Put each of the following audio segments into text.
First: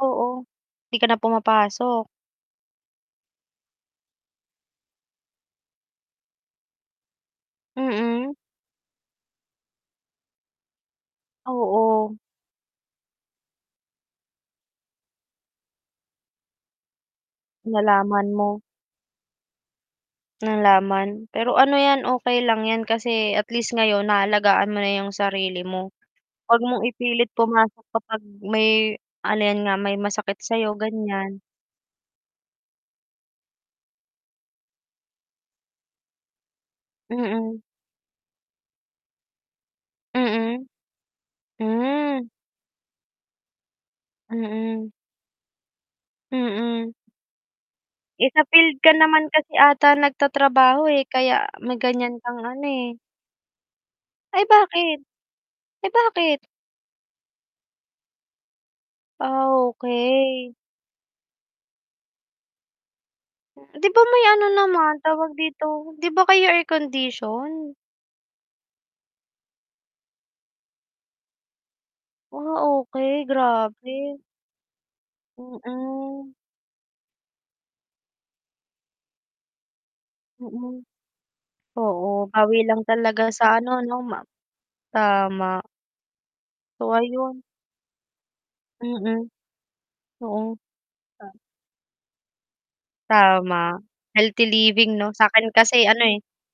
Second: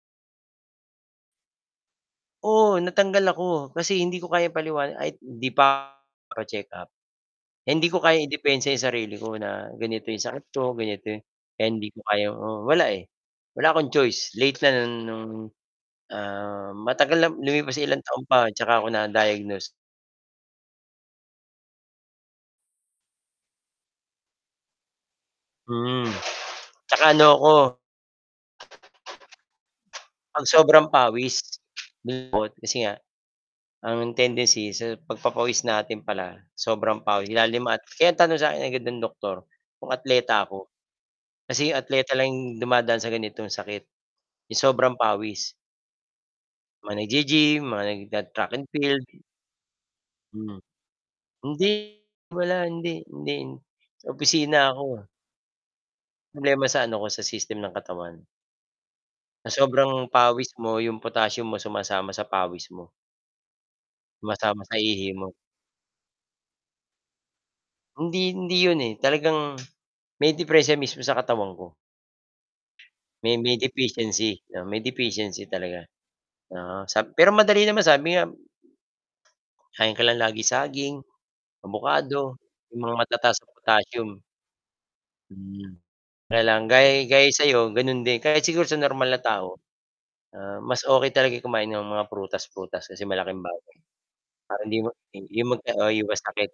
Oo, 'di ka na pumapasok? Oo, natanggal ako kasi hindi ko kayang paliwanag ay hindi pa pa-check-up. Eh, hindi ko kayang Mm. idepensa 'yong sarili ko na ganito 'yong sakit ko ganito yung kaya hindi ko Oo. kayang oo, wala, wala akong choice late na, matagal lumipas sa ilang taon Nalaman pa at mo. ako na-diagnose. Nalaman, pero ano yan, okey lang yan kasi at least ngayon naalagaan mo na yung sarili mo. Hmm, Huwag mong saka ano ipilit 'ko pumasok kapag may ano, yan nga may masakit 'pag sa'yo. sobrang ganyan. pawis [unintelligible] kasi nga ang tendency sa pagpapawis natin pala sobrang pawis Mm. ilalim at kaya ang tanong sa akin ng doktor kung atleta Mm. ako kasi yung atleta Hmm. lang dumadaan sa ganitong sakit, yung Mm. sobrang pawis Mm. Mga naggi-gym, mga Eh, sa nagta-track and field ka field. naman kasi ata Hmm. nagtatrabaho eh, kaya Hindi may ganyan kang ano wala, eh. hindi hindi sa Ay opisina bakit? ako. Eh, bakit? Problema sa ano ko, sa system ng katawan. Ah, Sa sobrang okey. pawis mo, yung potassium mo sumasama sa pawis mo. 'Di ba may ano Sumasama sa naman, ihi tawag mo. dito, di ba kayo air condition? Hindi hindi 'yon eh talagang may deperensiya mismo sa katawan ko. Ah, okey May may grabe. deficiency may deficiency talaga, Mm. oo, sab pero madali naman sabi nga kakain ka lang lagi Mm. saging, Oo, abukado pawi yung lang mga talaga matataas sa sa ano 'no potassium. ma tama. Mhm, kaya lang So gay gaya ayun. sa'yo ganun din kahit siguro sa normal na Mm. tao, Oo, ah, mas okey ah talaga kumain ng mga prutas-prutas kasi malaking bagay Tama, healthy parang hindi living 'no sa'kin [unintelligible] kasi oo, ano eh. iwas sakit.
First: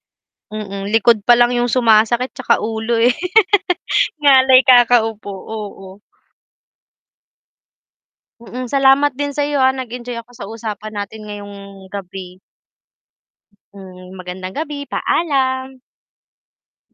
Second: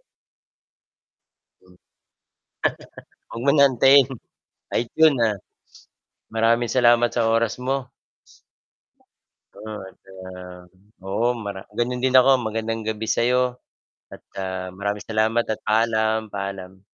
Mm, likod pa lang yung Hmm, sumasakit tsaka ulo eh. 'wag mo ng antayin, Ngalay at yun kakaupo, ah. oo. Maraming salamat sa oras mo. Mm. Salamat din sa'yo, Oo ah, at, nag-enjoy ako sa ah, usapan natin oo, ngayong mara gano'n din ako gabi. magandang gabi sa'yo Hmm, at, magandang ah, gabi, maraming salamat at paalam. paalam, paalam.